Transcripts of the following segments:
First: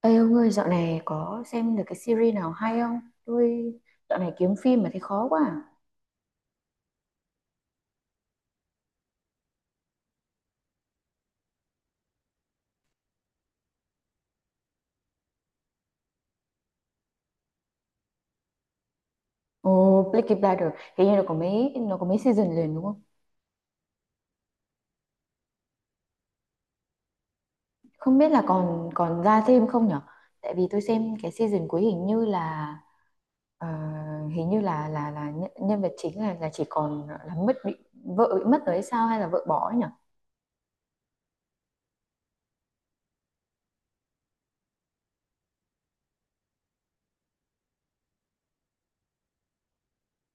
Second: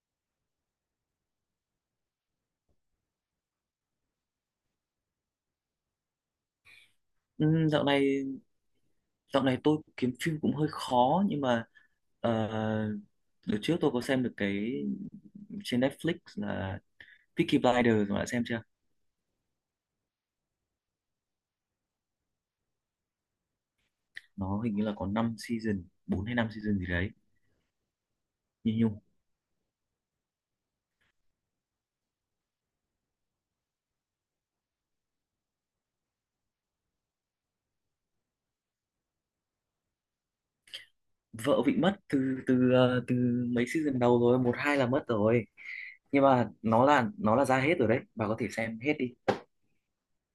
Ê ông ơi, dạo này có xem được cái series nào hay không? Tôi dạo này kiếm phim mà thấy khó quá. À. Ừ, dạo này tôi kiếm phim cũng hơi khó, nhưng mà uh, đợt trước tôi có xem được cái trên Netflix là Peaky Blinders, mà đã xem chưa? Ồ, Peaky Blinders, hình như nó có mấy season liền đúng không? Nó hình như là có 5 season, bốn hay năm season gì đấy. Không biết là Như còn nhung, còn ra thêm không nhở? Tại vì tôi xem cái season cuối hình như là ờ, hình như là nhân vật chính là chỉ còn là mất bị vợ bị mất rồi hay sao hay là vợ bỏ ấy nhở? vợ bị mất từ từ ờ, từ mấy season đầu rồi, một hai là mất rồi. Nhưng mà nó là ra hết rồi đấy, bà có thể xem hết đi.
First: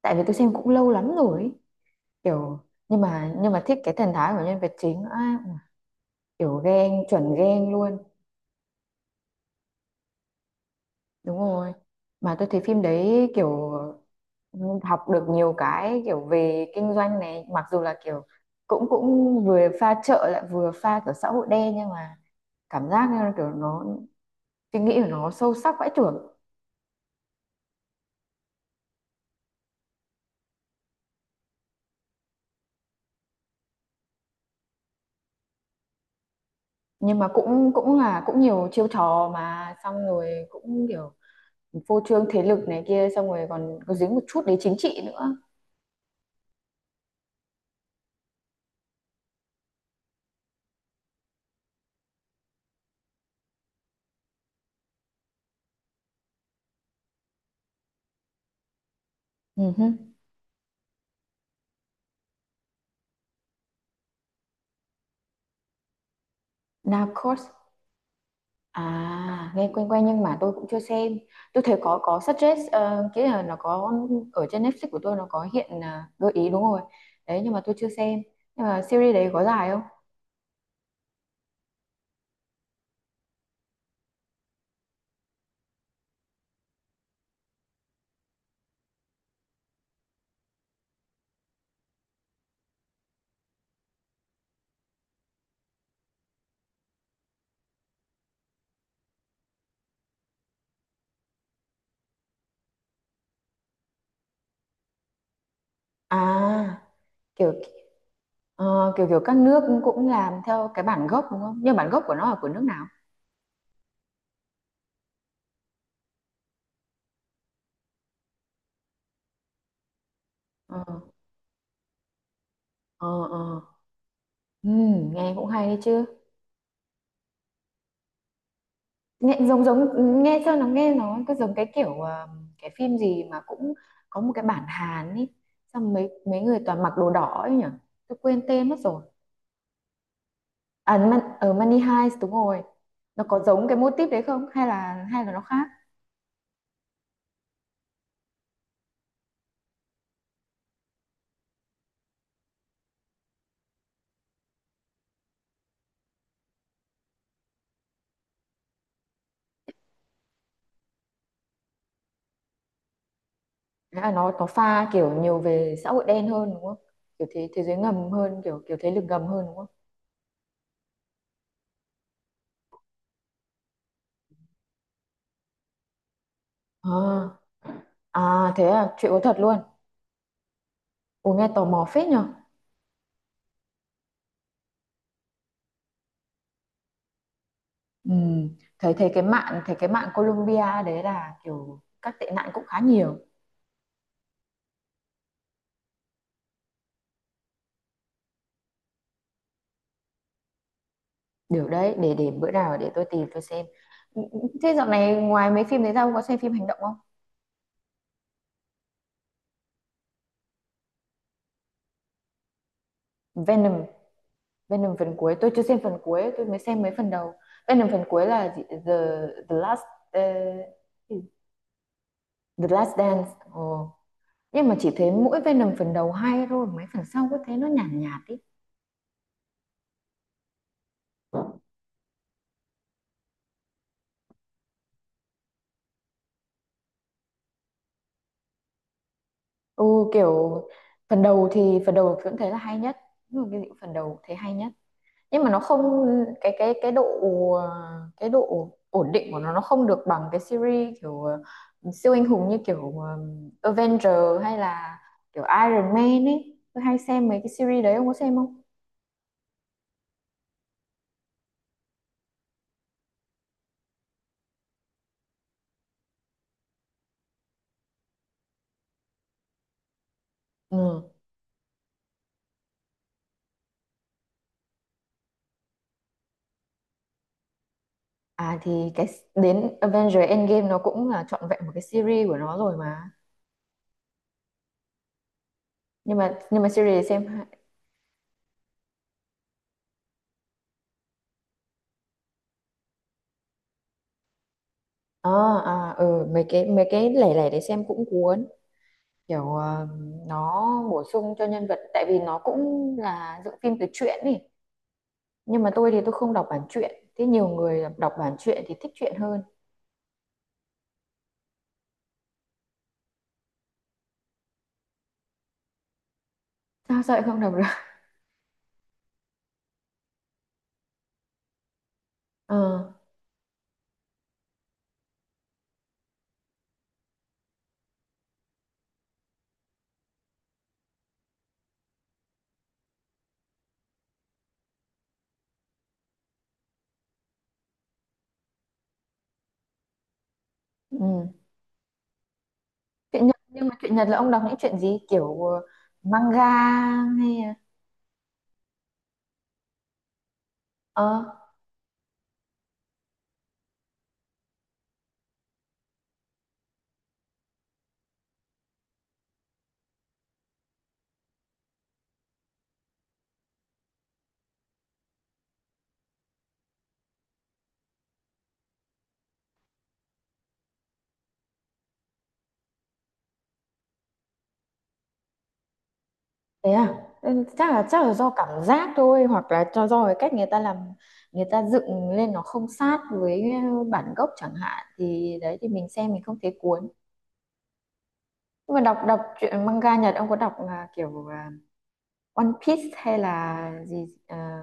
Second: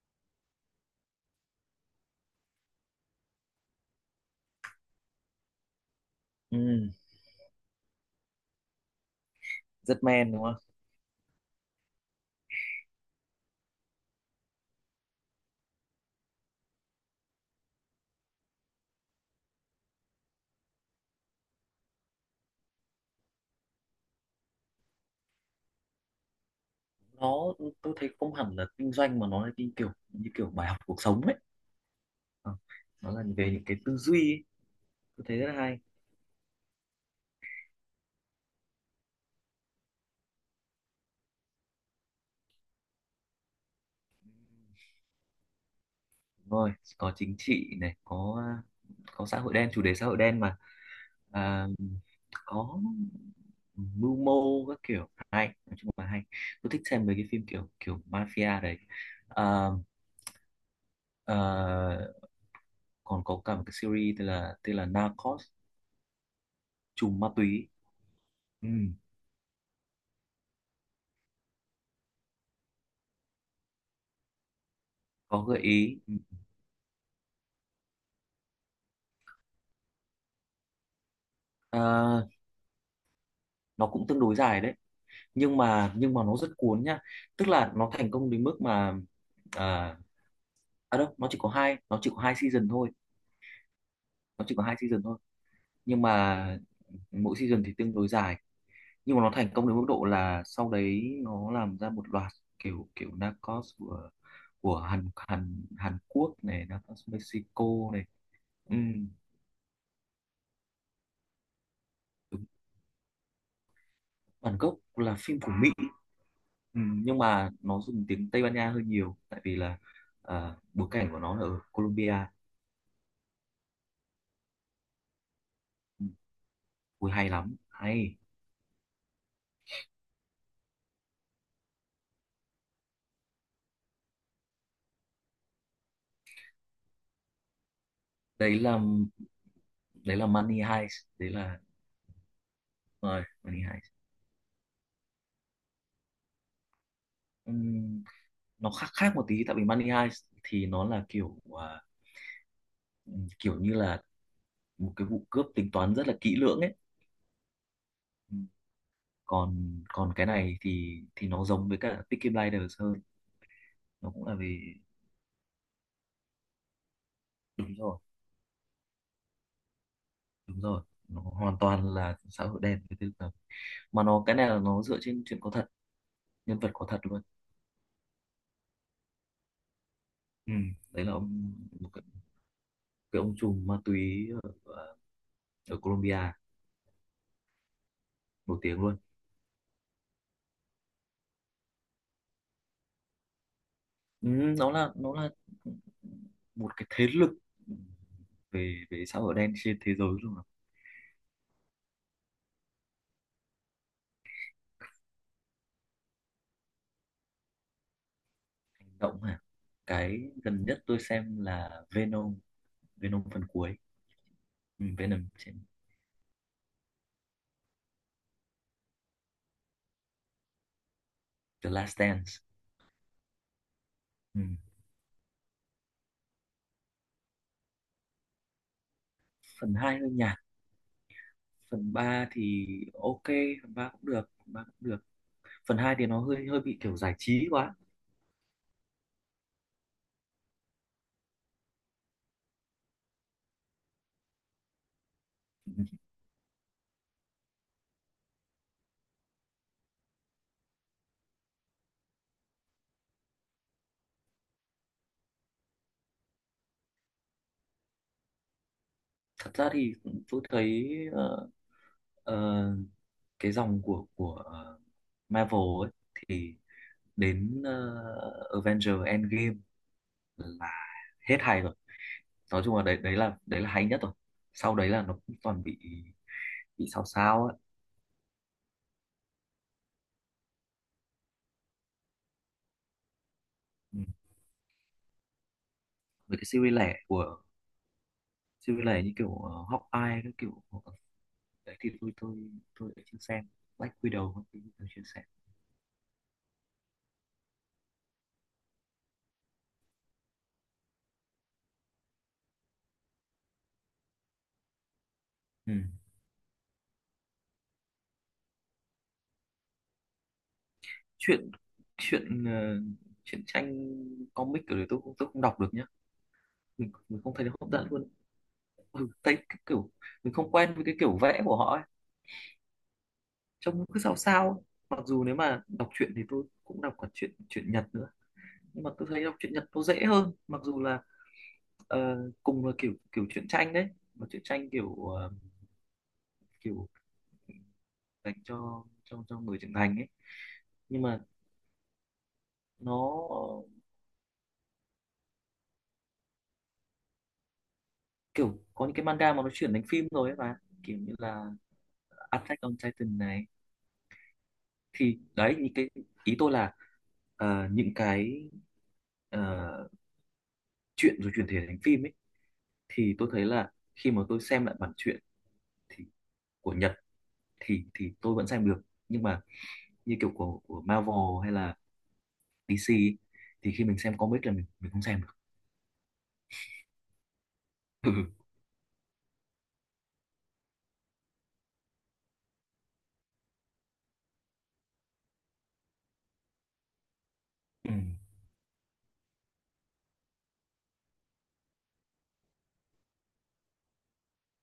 Tại vì tôi xem cũng lâu lắm rồi, ấy. Kiểu nhưng mà thích cái thần thái của nhân vật chính á, kiểu Ừ, ghen chuẩn ghen luôn rất men, đúng không? đúng rồi. Mà tôi thấy phim đấy kiểu học được nhiều cái kiểu về kinh doanh này, mặc dù là kiểu cũng cũng vừa pha chợ lại vừa pha kiểu xã hội đen, nhưng mà cảm giác như là kiểu nó suy nghĩ của nó sâu sắc vãi chưởng. Nó tôi thấy không hẳn là kinh doanh, mà nó là như kiểu bài học cuộc sống ấy. Ờ, Nó là về những cái tư duy ấy, tôi thấy rất là hay. Nhưng mà cũng cũng là cũng nhiều chiêu trò mà xong rồi cũng kiểu phô trương thế lực này kia, xong rồi còn có dính một chút đến chính trị nữa. Đúng rồi, có chính trị này, có xã hội đen, chủ đề xã hội đen mà. à, có mưu mô các kiểu, hay, nói chung là hay, tôi thích xem mấy cái phim kiểu kiểu mafia đấy. à, Uh-huh. à, còn có cả một cái series tên là Narcos, trùm ma Narcos. túy. Ừ, À, nghe quen quen nhưng mà tôi cũng chưa xem. Tôi thấy có suggest cái là nó có ở trên Netflix của tôi nó có có gợi hiện ý. gợi ý đúng rồi. Đấy nhưng mà tôi chưa xem. Nhưng mà series đấy có dài không? à, nó cũng tương đối dài đấy, nhưng mà nó rất cuốn nhá. Tức là nó thành công đến mức mà, à, đâu nó chỉ có hai season thôi, nó chỉ có hai season thôi nhưng mà mỗi season thì tương đối dài. Nhưng mà nó thành công đến mức độ là sau đấy nó làm ra một loạt kiểu kiểu Narcos của Hàn Hàn Hàn Quốc này, À, Narcos kiểu Mexico này. Ừ, ờ, kiểu kiểu các nước cũng làm theo cái bản gốc đúng không? Nhưng bản gốc của nó là đúng. của nước nào? Bản gốc là phim của Mỹ. Ừ, nhưng mà nó dùng tiếng Tây Ban Nha hơi nhiều, tại vì là Ờ bối cảnh của nó là ở Colombia. ờ. Nghe cũng hay đấy chứ. Ừ, ui, hay lắm, hay. Nghe giống giống, nghe nó cứ giống cái kiểu cái phim gì mà cũng có một cái bản Hàn ý, xong mấy mấy người toàn mặc đồ đỏ ấy nhỉ, tôi quên đấy tên mất là rồi. đấy là Money Heist, À Man, đấy ở là Money Heist đúng rồi. nó rồi có Money giống cái mô Heist. típ đấy không, hay là hay là nó khác? Ừ, nó khác khác một tí, tại vì Money Heist thì nó là kiểu như là một cái vụ cướp tính toán rất là kỹ lưỡng ấy. Ừ. còn còn cái này thì nó giống với cả Peaky Blinders hơn, Hay nó cũng nó là nó về. pha kiểu nhiều về xã hội đen hơn đúng không, kiểu thế thế Đúng giới rồi, ngầm hơn, kiểu kiểu thế lực ngầm hơn đúng không? đúng rồi, nó hoàn toàn là xã hội đen, cái thứ đó. Mà nó, cái này là nó dựa trên chuyện có thật, nhân vật có thật luôn. À, à thế à, chuyện có thật luôn? Ừ. Đấy là Ủa nghe ông, tò mò một phết nhỉ. cái ông trùm ma túy à, ở Colombia, Ừ. nổi tiếng Thấy luôn. Thấy cái mạng Colombia đấy là kiểu các tệ nạn cũng khá nhiều. Ừ, nó là một cái thế lực về về xã hội đen trên thế giới luôn, là... Điều đấy để bữa nào để tôi tìm tôi xem. Ừ, ừ, thế dạo này ngoài mấy phim đấy ra ông có xem phim hành động không? Hành động à? Cái gần nhất tôi xem là Venom Venom phần cuối. Venom, Ừ, Venom phần Venom cuối tôi chưa trên xem phần cuối, tôi mới xem mấy phần đầu. Venom phần cuối là gì? The Last uh, The Last Dance. The Last Dance. Ồ. Ừ. Nhưng mà chỉ thấy mỗi Venom phần đầu hay thôi, mấy phần sau cứ thấy nó nhàn nhạt ý. Phần 2 hơi nhạt, phần 3 thì ok, phần 3 cũng được, phần 3 cũng được, phần 2 thì nó hơi hơi bị kiểu giải trí quá. Ừ, kiểu phần đầu thì phần đầu vẫn thấy là hay nhất. Nhưng mà cái gì cũng phần đầu thấy hay nhất, nhưng mà nó không, cái độ ờ, cái độ ổn định của nó không được bằng cái series kiểu siêu anh hùng như kiểu Avenger hay là kiểu Iron Man ấy, tôi hay xem mấy cái series đấy ông có xem không? Thật ra thì tôi thấy ờ, ờ, cái dòng của Marvel ấy, thì đến Avengers Endgame là Ừ. hết hài, nói chung là đấy đấy là hay nhất rồi. Sau đấy là nó cũng toàn bị sao sao ấy. À thì cái, đến Avenger Endgame nó cũng là trọn vẹn một cái series của nó rồi mà. Ừ. Nhưng Với mà cái nhưng mà series series lẻ để xem hai- series lẻ như kiểu Hawkeye các kiểu, đấy thì tôi đã chưa xem Black Widow các thứ, tôi chưa xem. à, à ừ mấy cái lẻ lẻ để xem cũng cuốn, kiểu nó bổ sung cho nhân vật tại vì nó cũng là dựng phim từ truyện ý. Nhưng mà Ừ. tôi thì tôi không đọc bản truyện, thế nhiều người đọc bản truyện thì thích truyện hơn. chuyện chuyện ờ, Chuyện tranh, comic kiểu đấy tôi tôi không đọc được nhá. Sao vậy, Mình không không thấy nó đọc được? hấp dẫn luôn. Ừ, thấy cái kiểu mình không quen với cái kiểu vẽ của họ ấy, Ờ trông nó cứ sao sao ấy. Mặc dù nếu mà đọc truyện thì tôi cũng đọc cả truyện truyện Nhật nữa, nhưng mà tôi thấy đọc truyện Nhật nó dễ hơn, mặc dù là cùng là kiểu kiểu truyện tranh đấy. Mà truyện tranh kiểu dành cho người trưởng thành ấy, nhưng mà ừ. nó, Truyện Nhật, nhưng mà truyện Nhật là ông đọc những chuyện gì kiểu manga hay là- kiểu có những cái manga mà nó chuyển thành phim rồi ấy mà, kiểu như ờ là Attack on Titan này, thì đấy những cái, ý tôi là những cái ờ, truyện rồi chuyển thể thành phim ấy. Thì tôi thấy là khi mà tôi xem lại bản truyện, thì của Nhật, thì tôi vẫn xem được. Nhưng mà như kiểu của Marvel hay là DC ấy, thì khi mình xem comic là mình không xem được. thế à. Ừ, chắc là do cảm giác thôi, hoặc là cho do cái cách người ta làm, người ta dựng lên nó không sát với bản gốc chẳng hạn, thì đấy thì mình xem mình không thấy cuốn. Ừ. Nhưng mà đọc đọc truyện manga Nhật ông có đọc là kiểu à, One Piece hay là gì à,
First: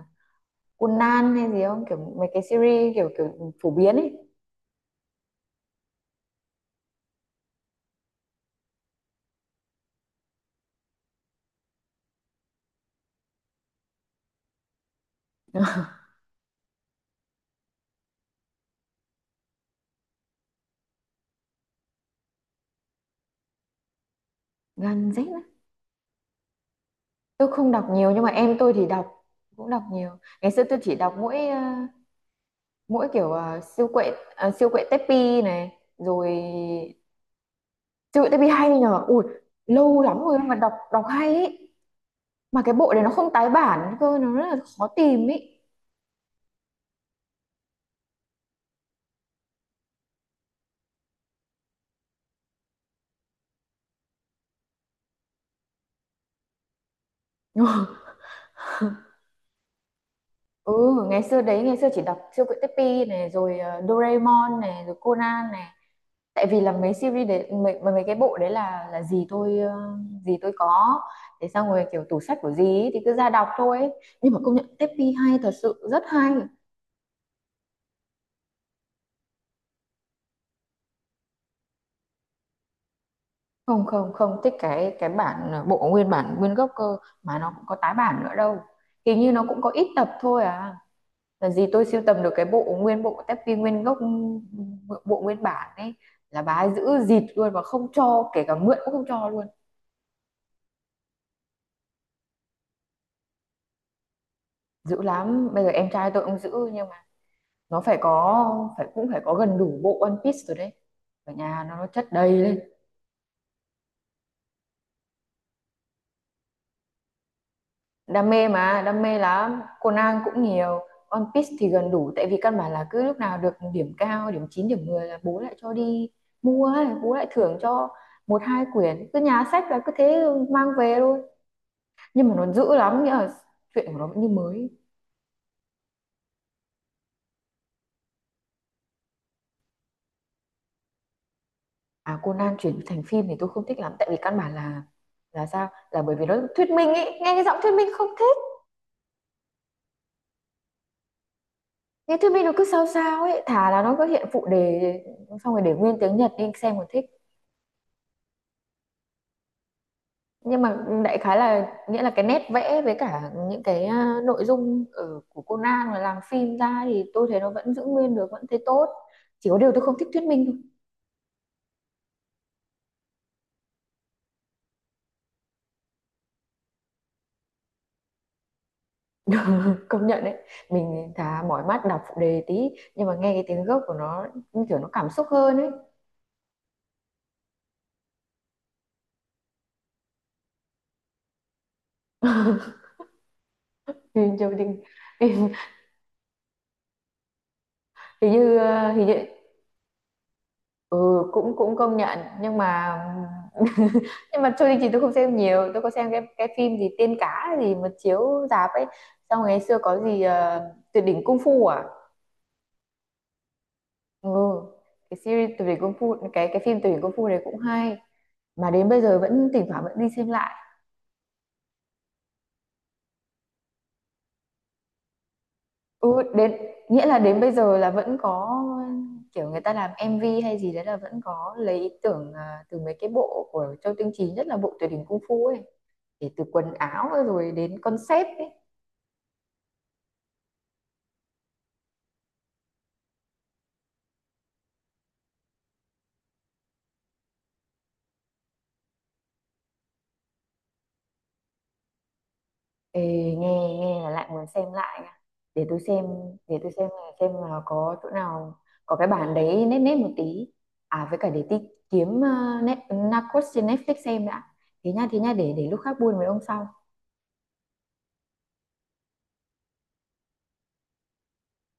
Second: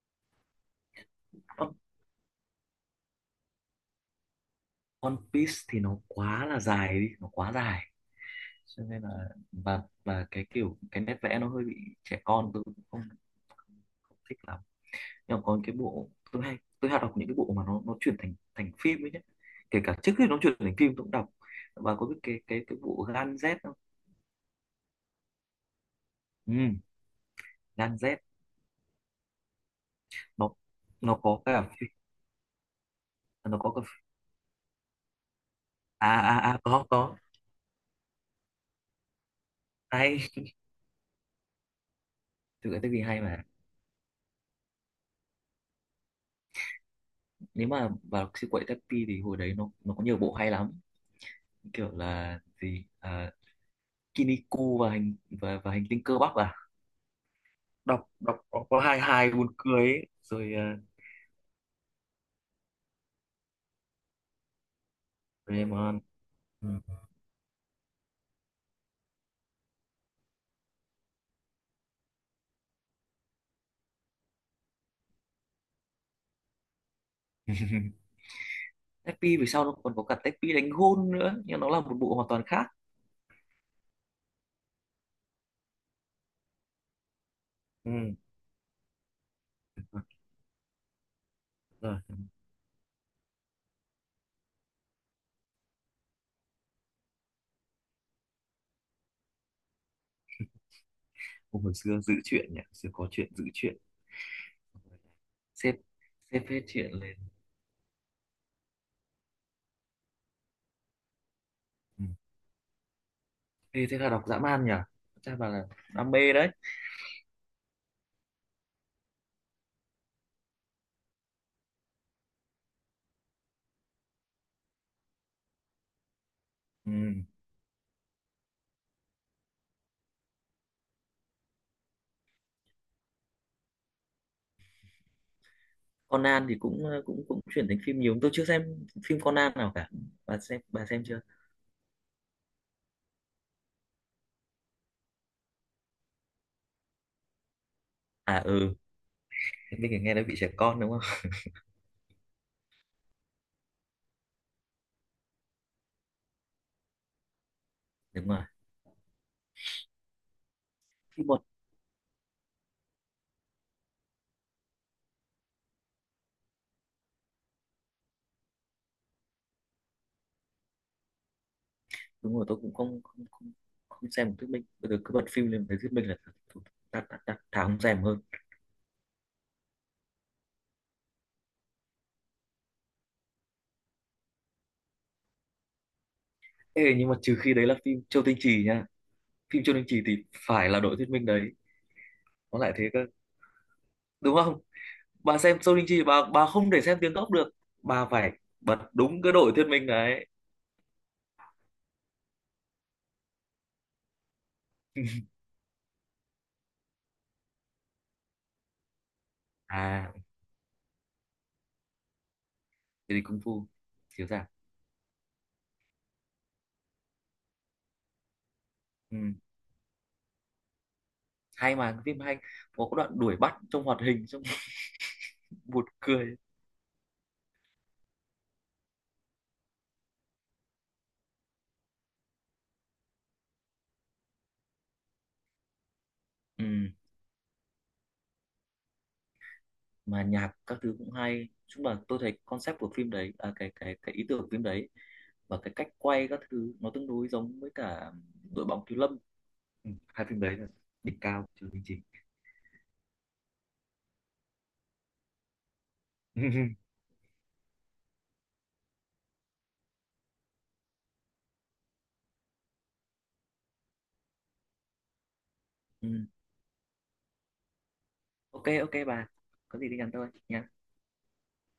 Conan hay gì One không, kiểu mấy cái series kiểu kiểu phổ biến ấy? One Piece thì nó quá là dài đi, nó quá dài, cho nên là, và cái nét vẽ nó hơi bị trẻ con, tôi cũng không thích lắm. Nhưng mà có những cái bộ tôi hay, đọc những cái bộ mà nó chuyển thành thành phim ấy nhé, kể cả trước khi nó chuyển thành phim tôi cũng đọc. Và có biết cái bộ Gan Z không? Gen Z á. Ừ, Tôi không đọc Gan Z, nhiều nhưng mà em tôi thì đọc, cũng đọc nhiều. Ngày nó xưa tôi chỉ đọc nó có mỗi cả mỗi kiểu nó có cả, siêu quệ Teppy này rồi. Có Siêu quệ Teppy hay nhờ ui, lâu lắm hay. rồi mà đọc đọc hay ấy. Mà Thực cái ra cái bộ gì này nó hay không mà, tái bản cơ, nó rất là khó tìm ấy. nếu mà vào siêu quậy Tappy thì hồi đấy nó có nhiều bộ hay lắm, kiểu là gì, Kiniku và hành tinh cơ bắp à? Đọc Đọc có hai hai buồn cười ấy. Rồi, Ừ, ngày xưa đấy, ngày xưa chỉ đọc siêu quệ Teppy này rồi Doraemon này rồi Conan này. Doraemon. Tại vì Ừ. là mấy series đấy mấy cái bộ đấy là gì tôi gì tôi có, thế xong rồi kiểu tủ sách của gì ấy, thì cứ ra đọc thôi ấy. Nhưng mà công nhận Teppy hay thật sự rất hay. Tepi về sau nó còn có cả Tepi đánh gôn nữa, nhưng nó là một bộ hoàn toàn khác. Không không không thích cái cái bản bộ nguyên bản nguyên gốc cơ, mà nó cũng có Ừ. tái bản nữa đâu. Hình như nó cũng có ít tập thôi à, là gì tôi Rồi. sưu tầm được cái bộ nguyên bộ Teppy nguyên gốc, bộ nguyên bản ấy. Là bà ấy giữ dịt luôn, và không cho, kể cả mượn cũng không cho luôn. Hồi xưa giữ chuyện nhỉ, xưa có chuyện, giữ chuyện, Dữ lắm, bây giờ xếp em trai tôi ông xếp giữ. hết Nhưng chuyện mà lên. nó phải có, phải cũng phải có gần đủ bộ One Piece rồi đấy, ở nhà nó Ừ. chất đầy lên. Ê, thế là đọc dã man nhỉ, chắc bà là đam mê đấy. Đam mê mà, đam mê lắm, Conan cũng nhiều. One Piece thì gần đủ, tại vì căn bản là cứ lúc nào được điểm cao, điểm 9 điểm 10 là bố lại cho đi mua, bố Ừ. lại thưởng cho một hai quyển, cứ nhà sách là cứ thế mang về thôi. Nhưng mà nó dữ lắm, nghĩa là chuyện của nó vẫn như mới. Conan thì cũng ờ, cũng cũng chuyển thành phim nhiều, tôi chưa xem phim Conan nào cả, bà xem chưa? À Conan chuyển thành phim thì tôi không thích lắm, tại vì căn bản là sao là bởi vì nó thuyết minh ấy, nghe cái giọng thuyết minh không. À, ừ. Minh thì nghe nói bị trẻ con, đúng không? Nghe thuyết minh nó cứ sao sao ấy, thà là nó cứ hiện phụ đề xong rồi để nguyên tiếng Nhật đi xem còn thích. Đúng rồi. Nhưng mà đại Phim khái một, là nghĩa là cái nét vẽ với cả những cái nội dung ở của Conan mà làm phim ra thì tôi thấy nó vẫn giữ nguyên được, vẫn thấy tốt. Chỉ có điều tôi không thích thuyết minh đúng rồi, tôi cũng không xem một thuyết minh, bây giờ cứ bật phim lên thấy thuyết minh là đặt đặt đặt thà không xem hơn. thôi. Công nhận đấy, mình thà mỏi mắt đọc phụ đề tí nhưng mà nghe cái tiếng gốc của nó như kiểu nó cảm xúc hơn ấy. Ê, nhưng mà trừ khi đấy là phim Châu Tinh Trì nha, phim Châu Tinh Trì thì phải là đội thuyết minh đấy, nó lại thế cơ, thì, đúng thì, không? thì, Bà xem Châu Tinh Trì, bà không thể xem tiếng gốc được, bà thì phải như bật ờ, thì như đúng cái đội thuyết minh đấy. ừ, cũng cũng công nhận nhưng mà nhưng mà Trôi Đình Chỉ tôi không xem nhiều, tôi có xem cái phim gì Tiên Cá gì mà chiếu rạp ấy. Xong ngày xưa có à gì Tuyệt đỉnh Cung Phu à. thế thì Kung Fu chiếu Ừ rạp. cái series Tuyệt đỉnh Cung Phu, cái phim Tuyệt đỉnh Cung Phu này cũng hay, mà đến bây giờ Ừ. vẫn thỉnh thoảng vẫn đi xem lại. Hay mà, cái phim hay, có cái đoạn đuổi bắt trong hoạt hình, xong buồn Ừ cười. đến, nghĩa là đến bây giờ là vẫn có kiểu người ta làm MV hay gì đấy là vẫn có lấy ý tưởng từ mấy cái bộ của Châu Tinh Trì, nhất là bộ Tuyệt đỉnh Cung Phu ấy, để từ quần Ừ. áo rồi đến concept ấy. Mà nhạc các thứ cũng hay, chung là tôi thấy concept của phim đấy, cái ý tưởng của phim đấy, và cái cách quay các thứ nó tương đối giống với cả đội bóng thiếu lâm. Ừ, hai phim đấy là đỉnh cao trừ bình trình. Ê, nghe nghe là lại muốn xem lại nha. Để tôi xem, để tôi xem là xem là có chỗ nào có cái bản đấy nét nét một tí. À với cả để tí kiếm net, Narcos trên Netflix xem đã. Thế nha để lúc khác Ừ. buôn với ông sau. Ok, ok bà, có gì thì nhắn tôi nha.